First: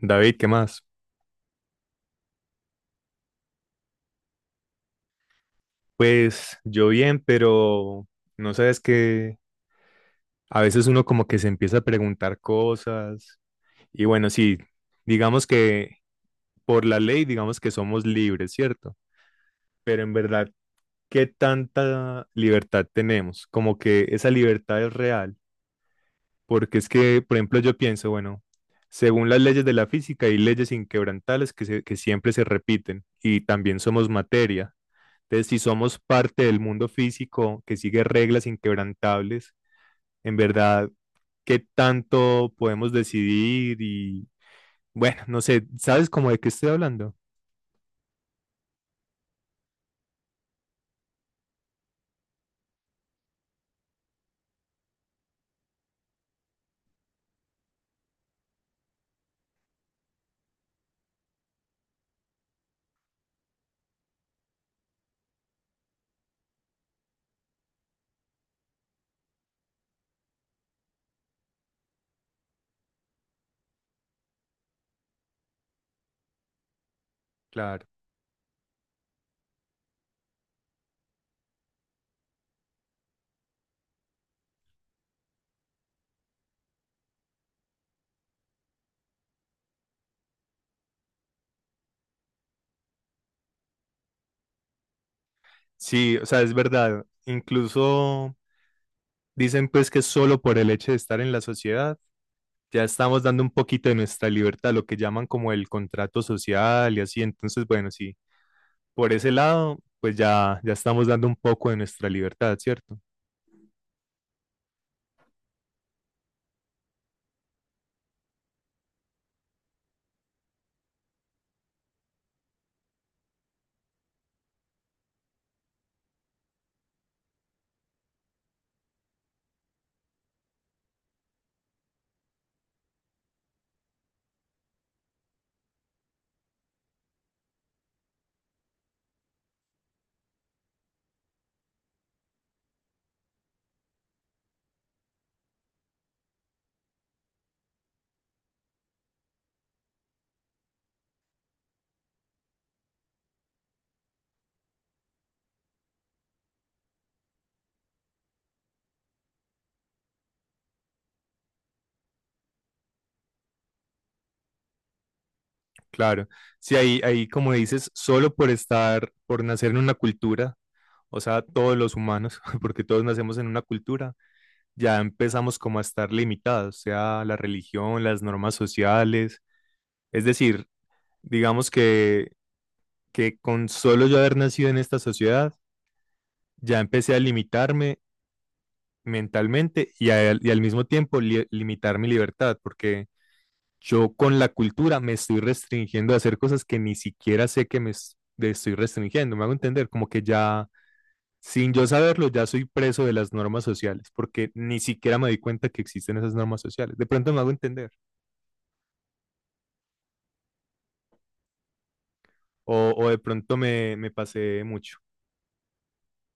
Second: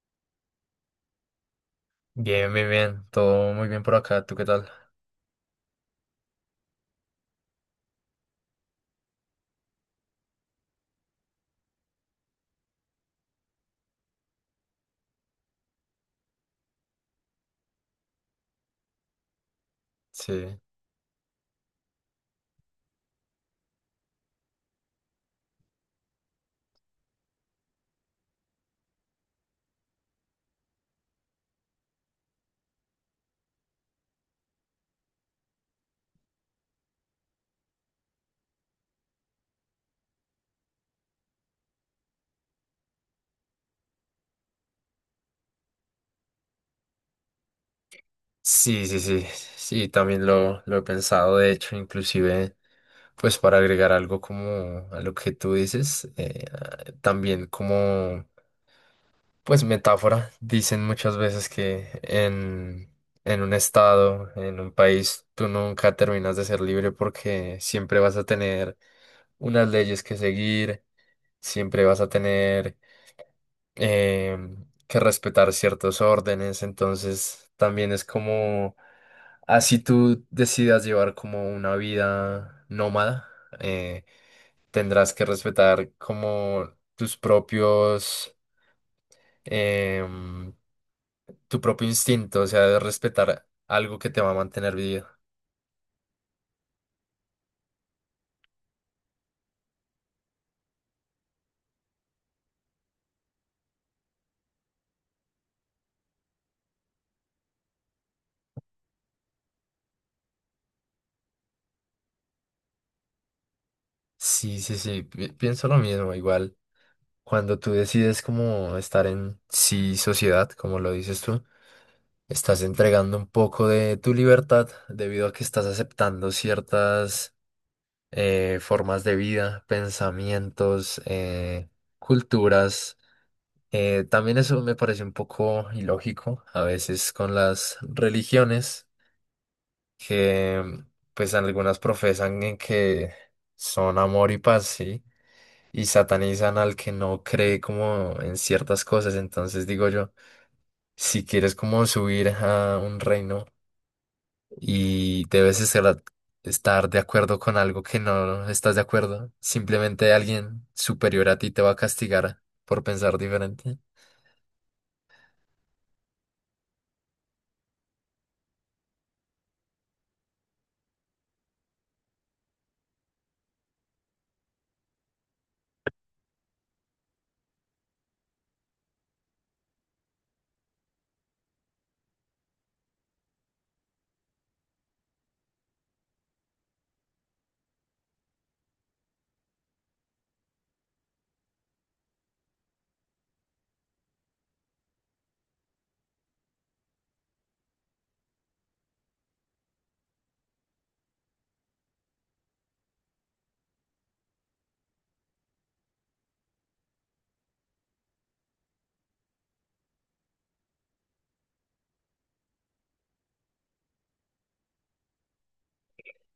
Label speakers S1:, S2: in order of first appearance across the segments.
S1: David, ¿qué más?
S2: Bien, bien, bien. Todo muy bien por acá. ¿Tú qué tal?
S1: Pues yo bien, pero no sabes que a veces uno como que se empieza a preguntar cosas y bueno, sí, digamos que por la ley, digamos que somos libres, ¿cierto? Pero en verdad,
S2: Sí.
S1: ¿qué tanta libertad tenemos? Como que esa libertad es real, porque es que, por ejemplo, yo pienso, bueno, según las leyes de la física hay leyes inquebrantables que siempre se repiten y también somos materia. Entonces, si somos parte del mundo físico que sigue reglas inquebrantables, en verdad, ¿qué tanto podemos decidir? Y bueno, no sé, ¿sabes cómo de qué estoy hablando?
S2: Sí, sí, sí. Sí, también lo he pensado. De hecho, inclusive, pues para agregar algo como a lo que tú dices, también como, pues metáfora. Dicen muchas veces que en un estado, en un país, tú nunca terminas de ser libre porque siempre vas a tener unas leyes que seguir, siempre vas a tener... eh, que respetar ciertos órdenes, entonces
S1: Claro.
S2: también es como, así tú decidas llevar como una vida nómada, eh, tendrás que respetar como tus propios, em, tu propio instinto, o sea, de respetar algo que te va a mantener vivo.
S1: Sí, o sea, es verdad. Incluso dicen pues que solo por el hecho de estar en la sociedad ya estamos dando un poquito de nuestra libertad, lo que llaman como el contrato social y así. Entonces, bueno, sí, por ese lado, pues ya estamos dando un poco de nuestra libertad, ¿cierto?
S2: Sí, sí, sí, pienso lo mismo, igual. Cuando tú decides como estar en sí sociedad, como lo dices tú, estás entregando un poco de tu libertad debido a que estás aceptando ciertas, formas de vida, pensamientos, culturas. También eso me parece un poco ilógico a veces con las religiones que pues algunas profesan en que son amor y paz, ¿sí? Y satanizan al que no cree como en ciertas cosas. Entonces digo yo, si quieres como subir a un reino y debes estar de acuerdo con algo que no estás de acuerdo. Simplemente alguien superior a ti te va a castigar por pensar diferente.
S1: Claro, sí, ahí como dices, solo por estar, por nacer en una cultura, o sea, todos los humanos, porque todos nacemos en una cultura, ya empezamos como a estar limitados, sea la religión, las normas sociales, es decir, digamos que con solo yo haber nacido en esta sociedad, ya empecé a limitarme mentalmente y al mismo tiempo limitar mi libertad, porque yo con la cultura me estoy restringiendo a hacer cosas que ni siquiera sé que me estoy restringiendo. Me hago entender, como que ya, sin yo saberlo, ya soy preso de las normas sociales, porque ni siquiera me di cuenta que existen esas normas sociales. De pronto me hago entender, o de pronto me pasé mucho.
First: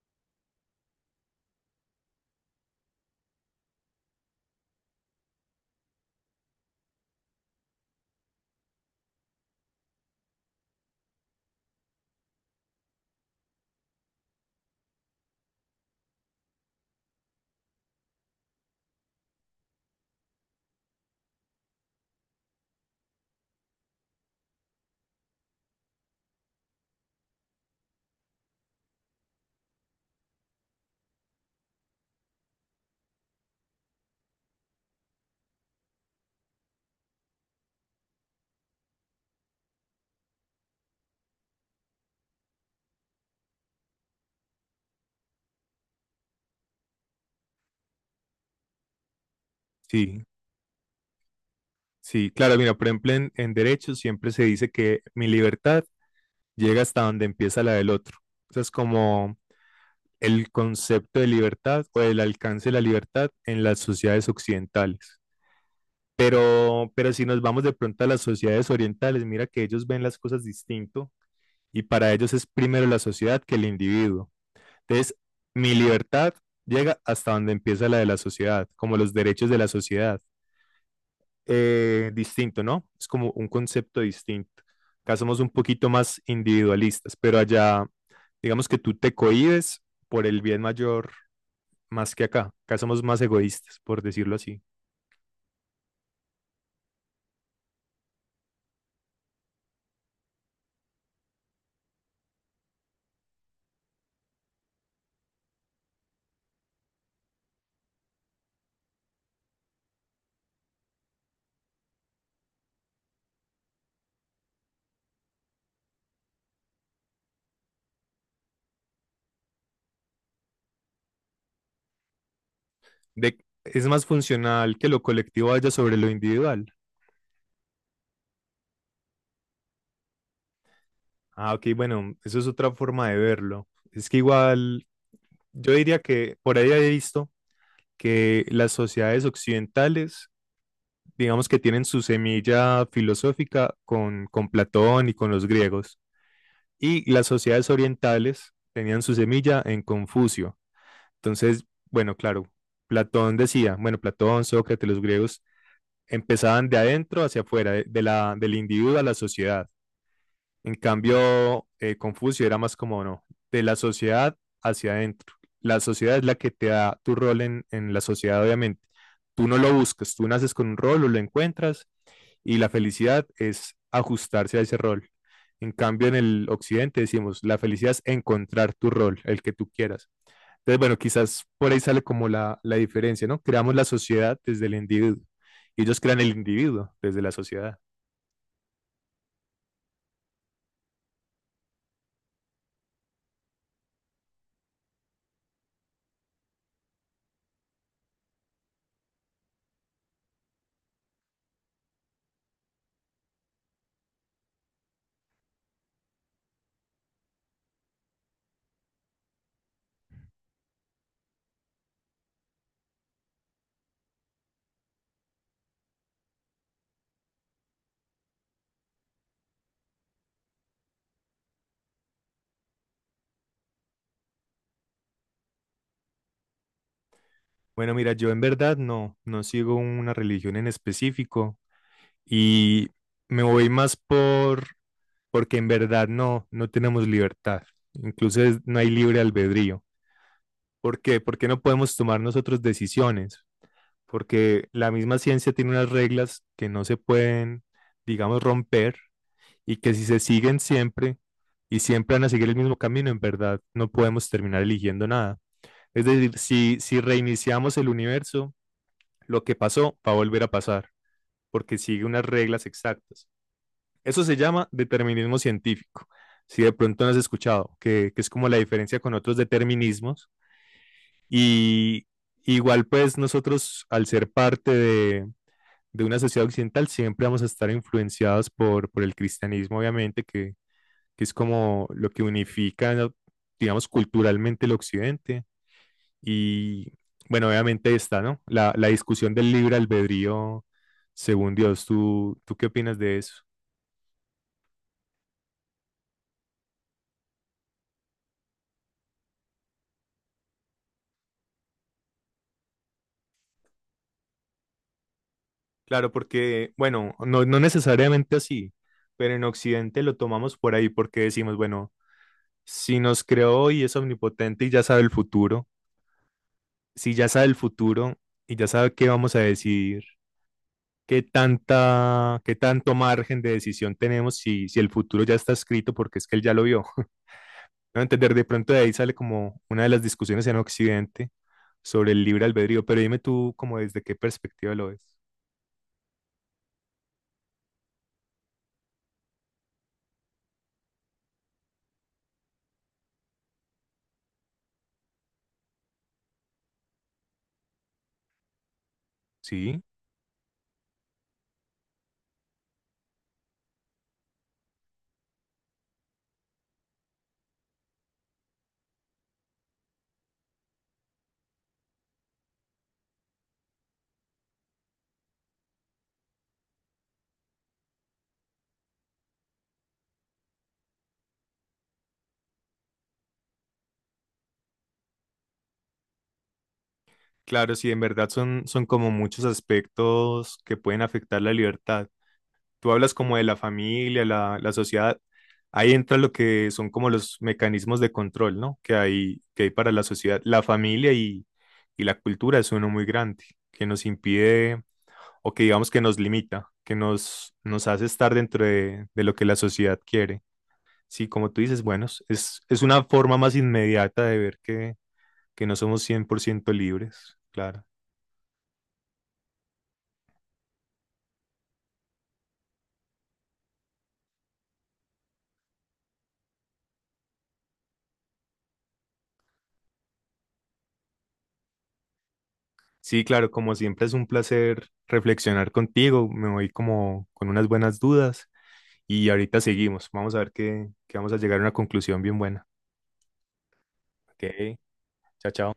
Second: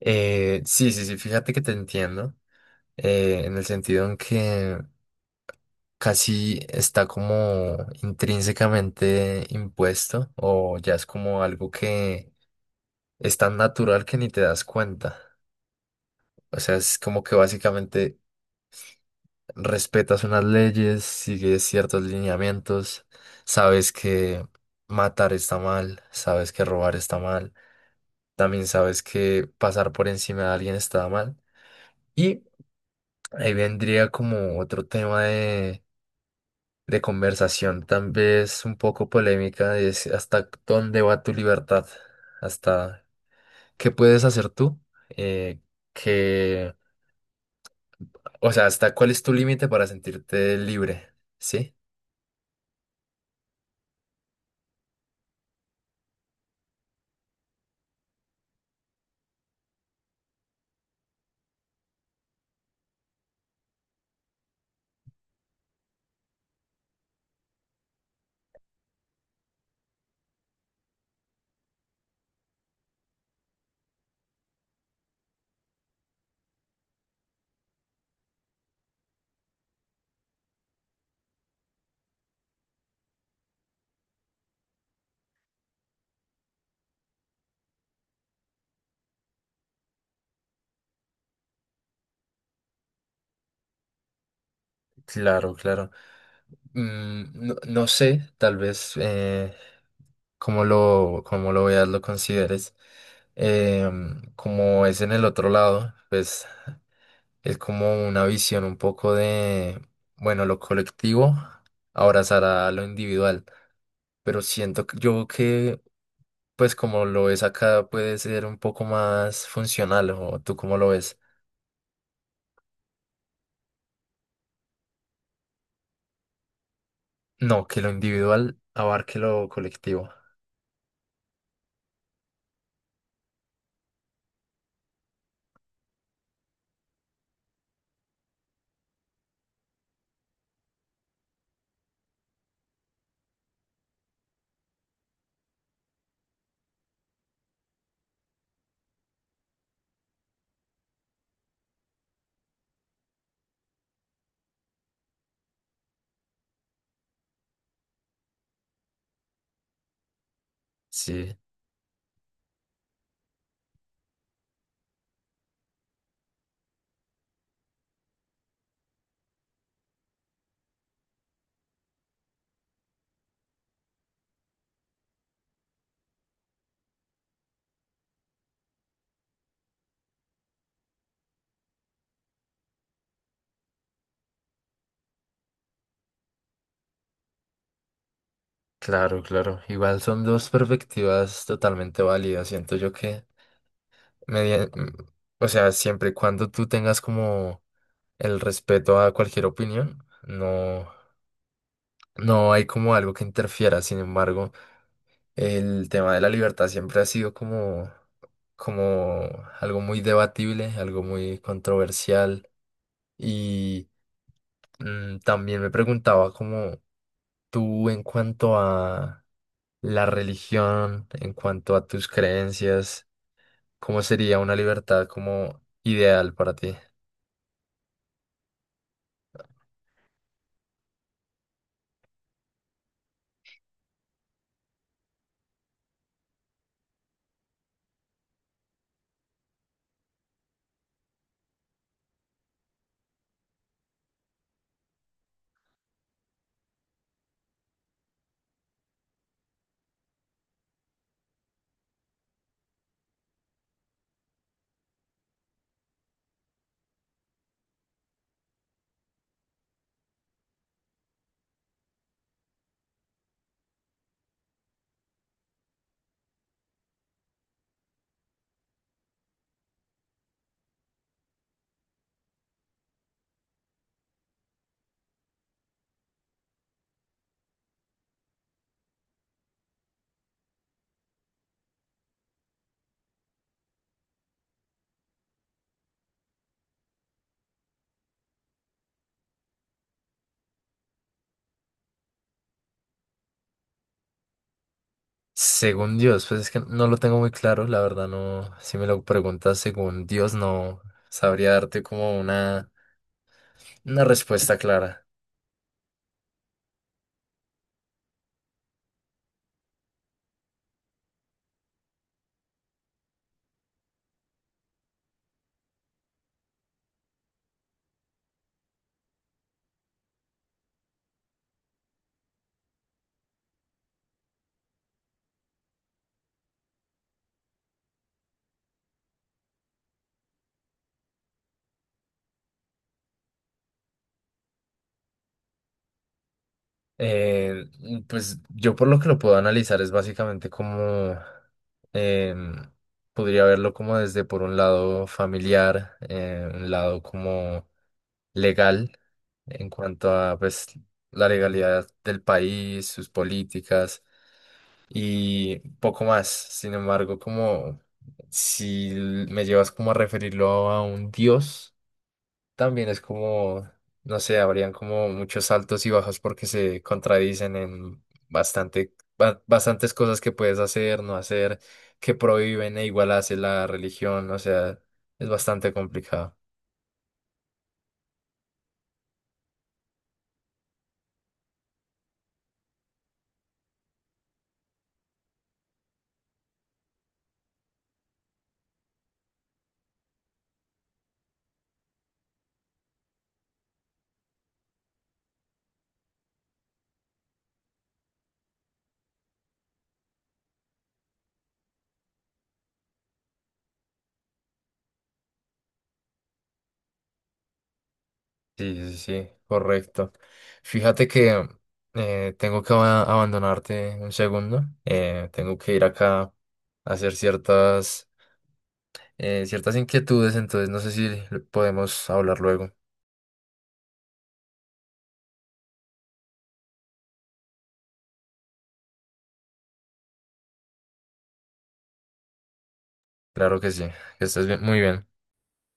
S2: Sí, sí, sí, fíjate que te entiendo, en el sentido en que casi está como intrínsecamente impuesto o ya es como algo que es tan natural que ni te das cuenta. O sea, es como que básicamente respetas unas leyes, sigues ciertos lineamientos, sabes que matar está mal, sabes que robar está mal, también sabes que pasar por encima de alguien está mal. Y ahí vendría como otro tema de conversación, tal vez un poco polémica, es hasta dónde va tu libertad, hasta qué puedes hacer tú, eh, que, o sea, hasta cuál es tu límite para
S1: Sí,
S2: sentirte libre, ¿sí?
S1: sí, claro, mira, por ejemplo, en derecho siempre se dice que mi libertad llega hasta donde empieza la del otro. Eso es como el concepto de libertad o el alcance de la libertad en las sociedades occidentales. Pero si nos vamos de pronto a las sociedades orientales, mira que ellos ven las cosas distinto y para ellos es primero la sociedad que el individuo. Entonces, mi libertad llega hasta donde empieza la de la sociedad, como los derechos de la sociedad. Distinto, ¿no? Es como un concepto distinto. Acá somos un poquito más individualistas, pero allá, digamos que tú te cohibes por el bien mayor más que acá. Acá somos más egoístas, por decirlo así.
S2: Claro, claro. Mm, no, no sé, tal vez cómo cómo lo veas, lo consideres. Em, como es en el otro lado, pues es como una visión un poco de, bueno, lo colectivo abrazará lo individual, pero siento que- yo que, pues como lo ves acá, puede ser un poco más funcional, o tú cómo lo ves.
S1: de, es más funcional que lo colectivo vaya sobre lo individual.
S2: No, que lo individual abarque lo colectivo.
S1: Ah, ok, bueno, eso es otra forma de verlo. Es que igual, yo diría que por ahí he visto que las sociedades occidentales, digamos que tienen su semilla filosófica con Platón y con los griegos, y las sociedades orientales tenían su semilla en Confucio. Entonces, bueno, claro, Platón decía, bueno, Platón, Sócrates, los griegos empezaban de adentro hacia afuera, del individuo a la sociedad. En
S2: Sí.
S1: cambio, Confucio era más como, no, de la sociedad hacia adentro. La sociedad es la que te da tu rol en la sociedad, obviamente. Tú no lo buscas, tú naces con un rol o lo encuentras y la felicidad es ajustarse a ese rol. En cambio, en el occidente decimos, la felicidad es encontrar tu rol, el que tú quieras. Entonces, bueno, quizás por ahí sale como la diferencia, ¿no? Creamos la sociedad desde el individuo y ellos crean el individuo desde la sociedad.
S2: Claro, claro. Igual son dos perspectivas totalmente válidas. Siento yo que, media- mm, o sea, siempre y cuando tú tengas como el respeto a cualquier opinión, no, no hay como algo que interfiera. Sin embargo, el tema de la libertad siempre ha sido como, como algo muy debatible, algo muy controversial. Y mm, también me preguntaba como tú en cuanto a la religión, en cuanto a tus creencias. ¿Cómo sería una libertad como ideal para ti?
S1: Bueno, mira, yo en verdad no, no sigo una religión en específico y me voy más porque en verdad no, no tenemos libertad, incluso no hay libre albedrío. ¿Por qué? Porque no podemos tomar nosotros decisiones, porque la misma ciencia tiene unas reglas que no se pueden, digamos, romper y que si se siguen siempre y siempre van a seguir el mismo camino, en verdad no podemos terminar eligiendo nada. Es decir, si reiniciamos el universo, lo que pasó va a volver a pasar, porque sigue unas reglas exactas. Eso se llama determinismo científico. Si de pronto no has escuchado, que es como la diferencia con otros determinismos. Y igual pues nosotros, al ser parte de una sociedad occidental, siempre vamos a estar influenciados por el cristianismo, obviamente, que es como lo que unifica, digamos, culturalmente el occidente y bueno, obviamente está, ¿no? La discusión del libre albedrío según Dios. ¿Tú qué opinas de eso?
S2: Según Dios, pues es que no lo tengo muy claro, la verdad no, si me lo preguntas según Dios no sabría darte como una respuesta clara.
S1: Claro, porque, bueno, no, no necesariamente así, pero en Occidente lo tomamos por ahí porque decimos, bueno, si nos creó y es omnipotente y ya sabe el futuro, si ya sabe el futuro y ya sabe qué vamos a decidir, qué tanta, qué tanto margen de decisión tenemos si, si el futuro ya está escrito porque es que él ya lo vio. A entender, de pronto de ahí sale como una de las discusiones en Occidente sobre el libre albedrío, pero dime tú como desde qué perspectiva lo ves.
S2: Eh, pues yo por lo que lo puedo analizar es básicamente como em, podría verlo como desde por un lado familiar, un lado como legal en
S1: Sí,
S2: cuanto a pues la legalidad del país, sus políticas y poco más. Sin embargo, como si l- me llevas como a referirlo a un dios, también es como, no sé, habrían como muchos altos y bajos porque se contradicen en bastantes cosas que puedes hacer, no hacer, que prohíben e igual hace la religión, o sea, es bastante complicado.
S1: claro, sí, en verdad son como muchos aspectos que pueden afectar la libertad. Tú hablas como de la familia, la sociedad, ahí entra lo que son como los mecanismos de control, ¿no? Que hay para la sociedad. La familia y la cultura es uno muy grande, que nos impide o que digamos que nos limita, que nos hace estar dentro de lo que la sociedad quiere. Sí, como tú dices, bueno, es una forma más inmediata de ver que no somos 100% libres, claro.
S2: Sí, sí, sí, correcto. Fíjate que tengo que abandonarte un segundo. Tengo que ir acá a hacer ciertas ciertas inquietudes, entonces no sé si podemos hablar luego.
S1: Sí, claro, como siempre es un placer reflexionar contigo, me voy como con unas buenas dudas y ahorita seguimos, vamos a ver que vamos a llegar a una conclusión bien buena.
S2: Claro que sí,
S1: Ok,
S2: muy bien.
S1: chao, chao.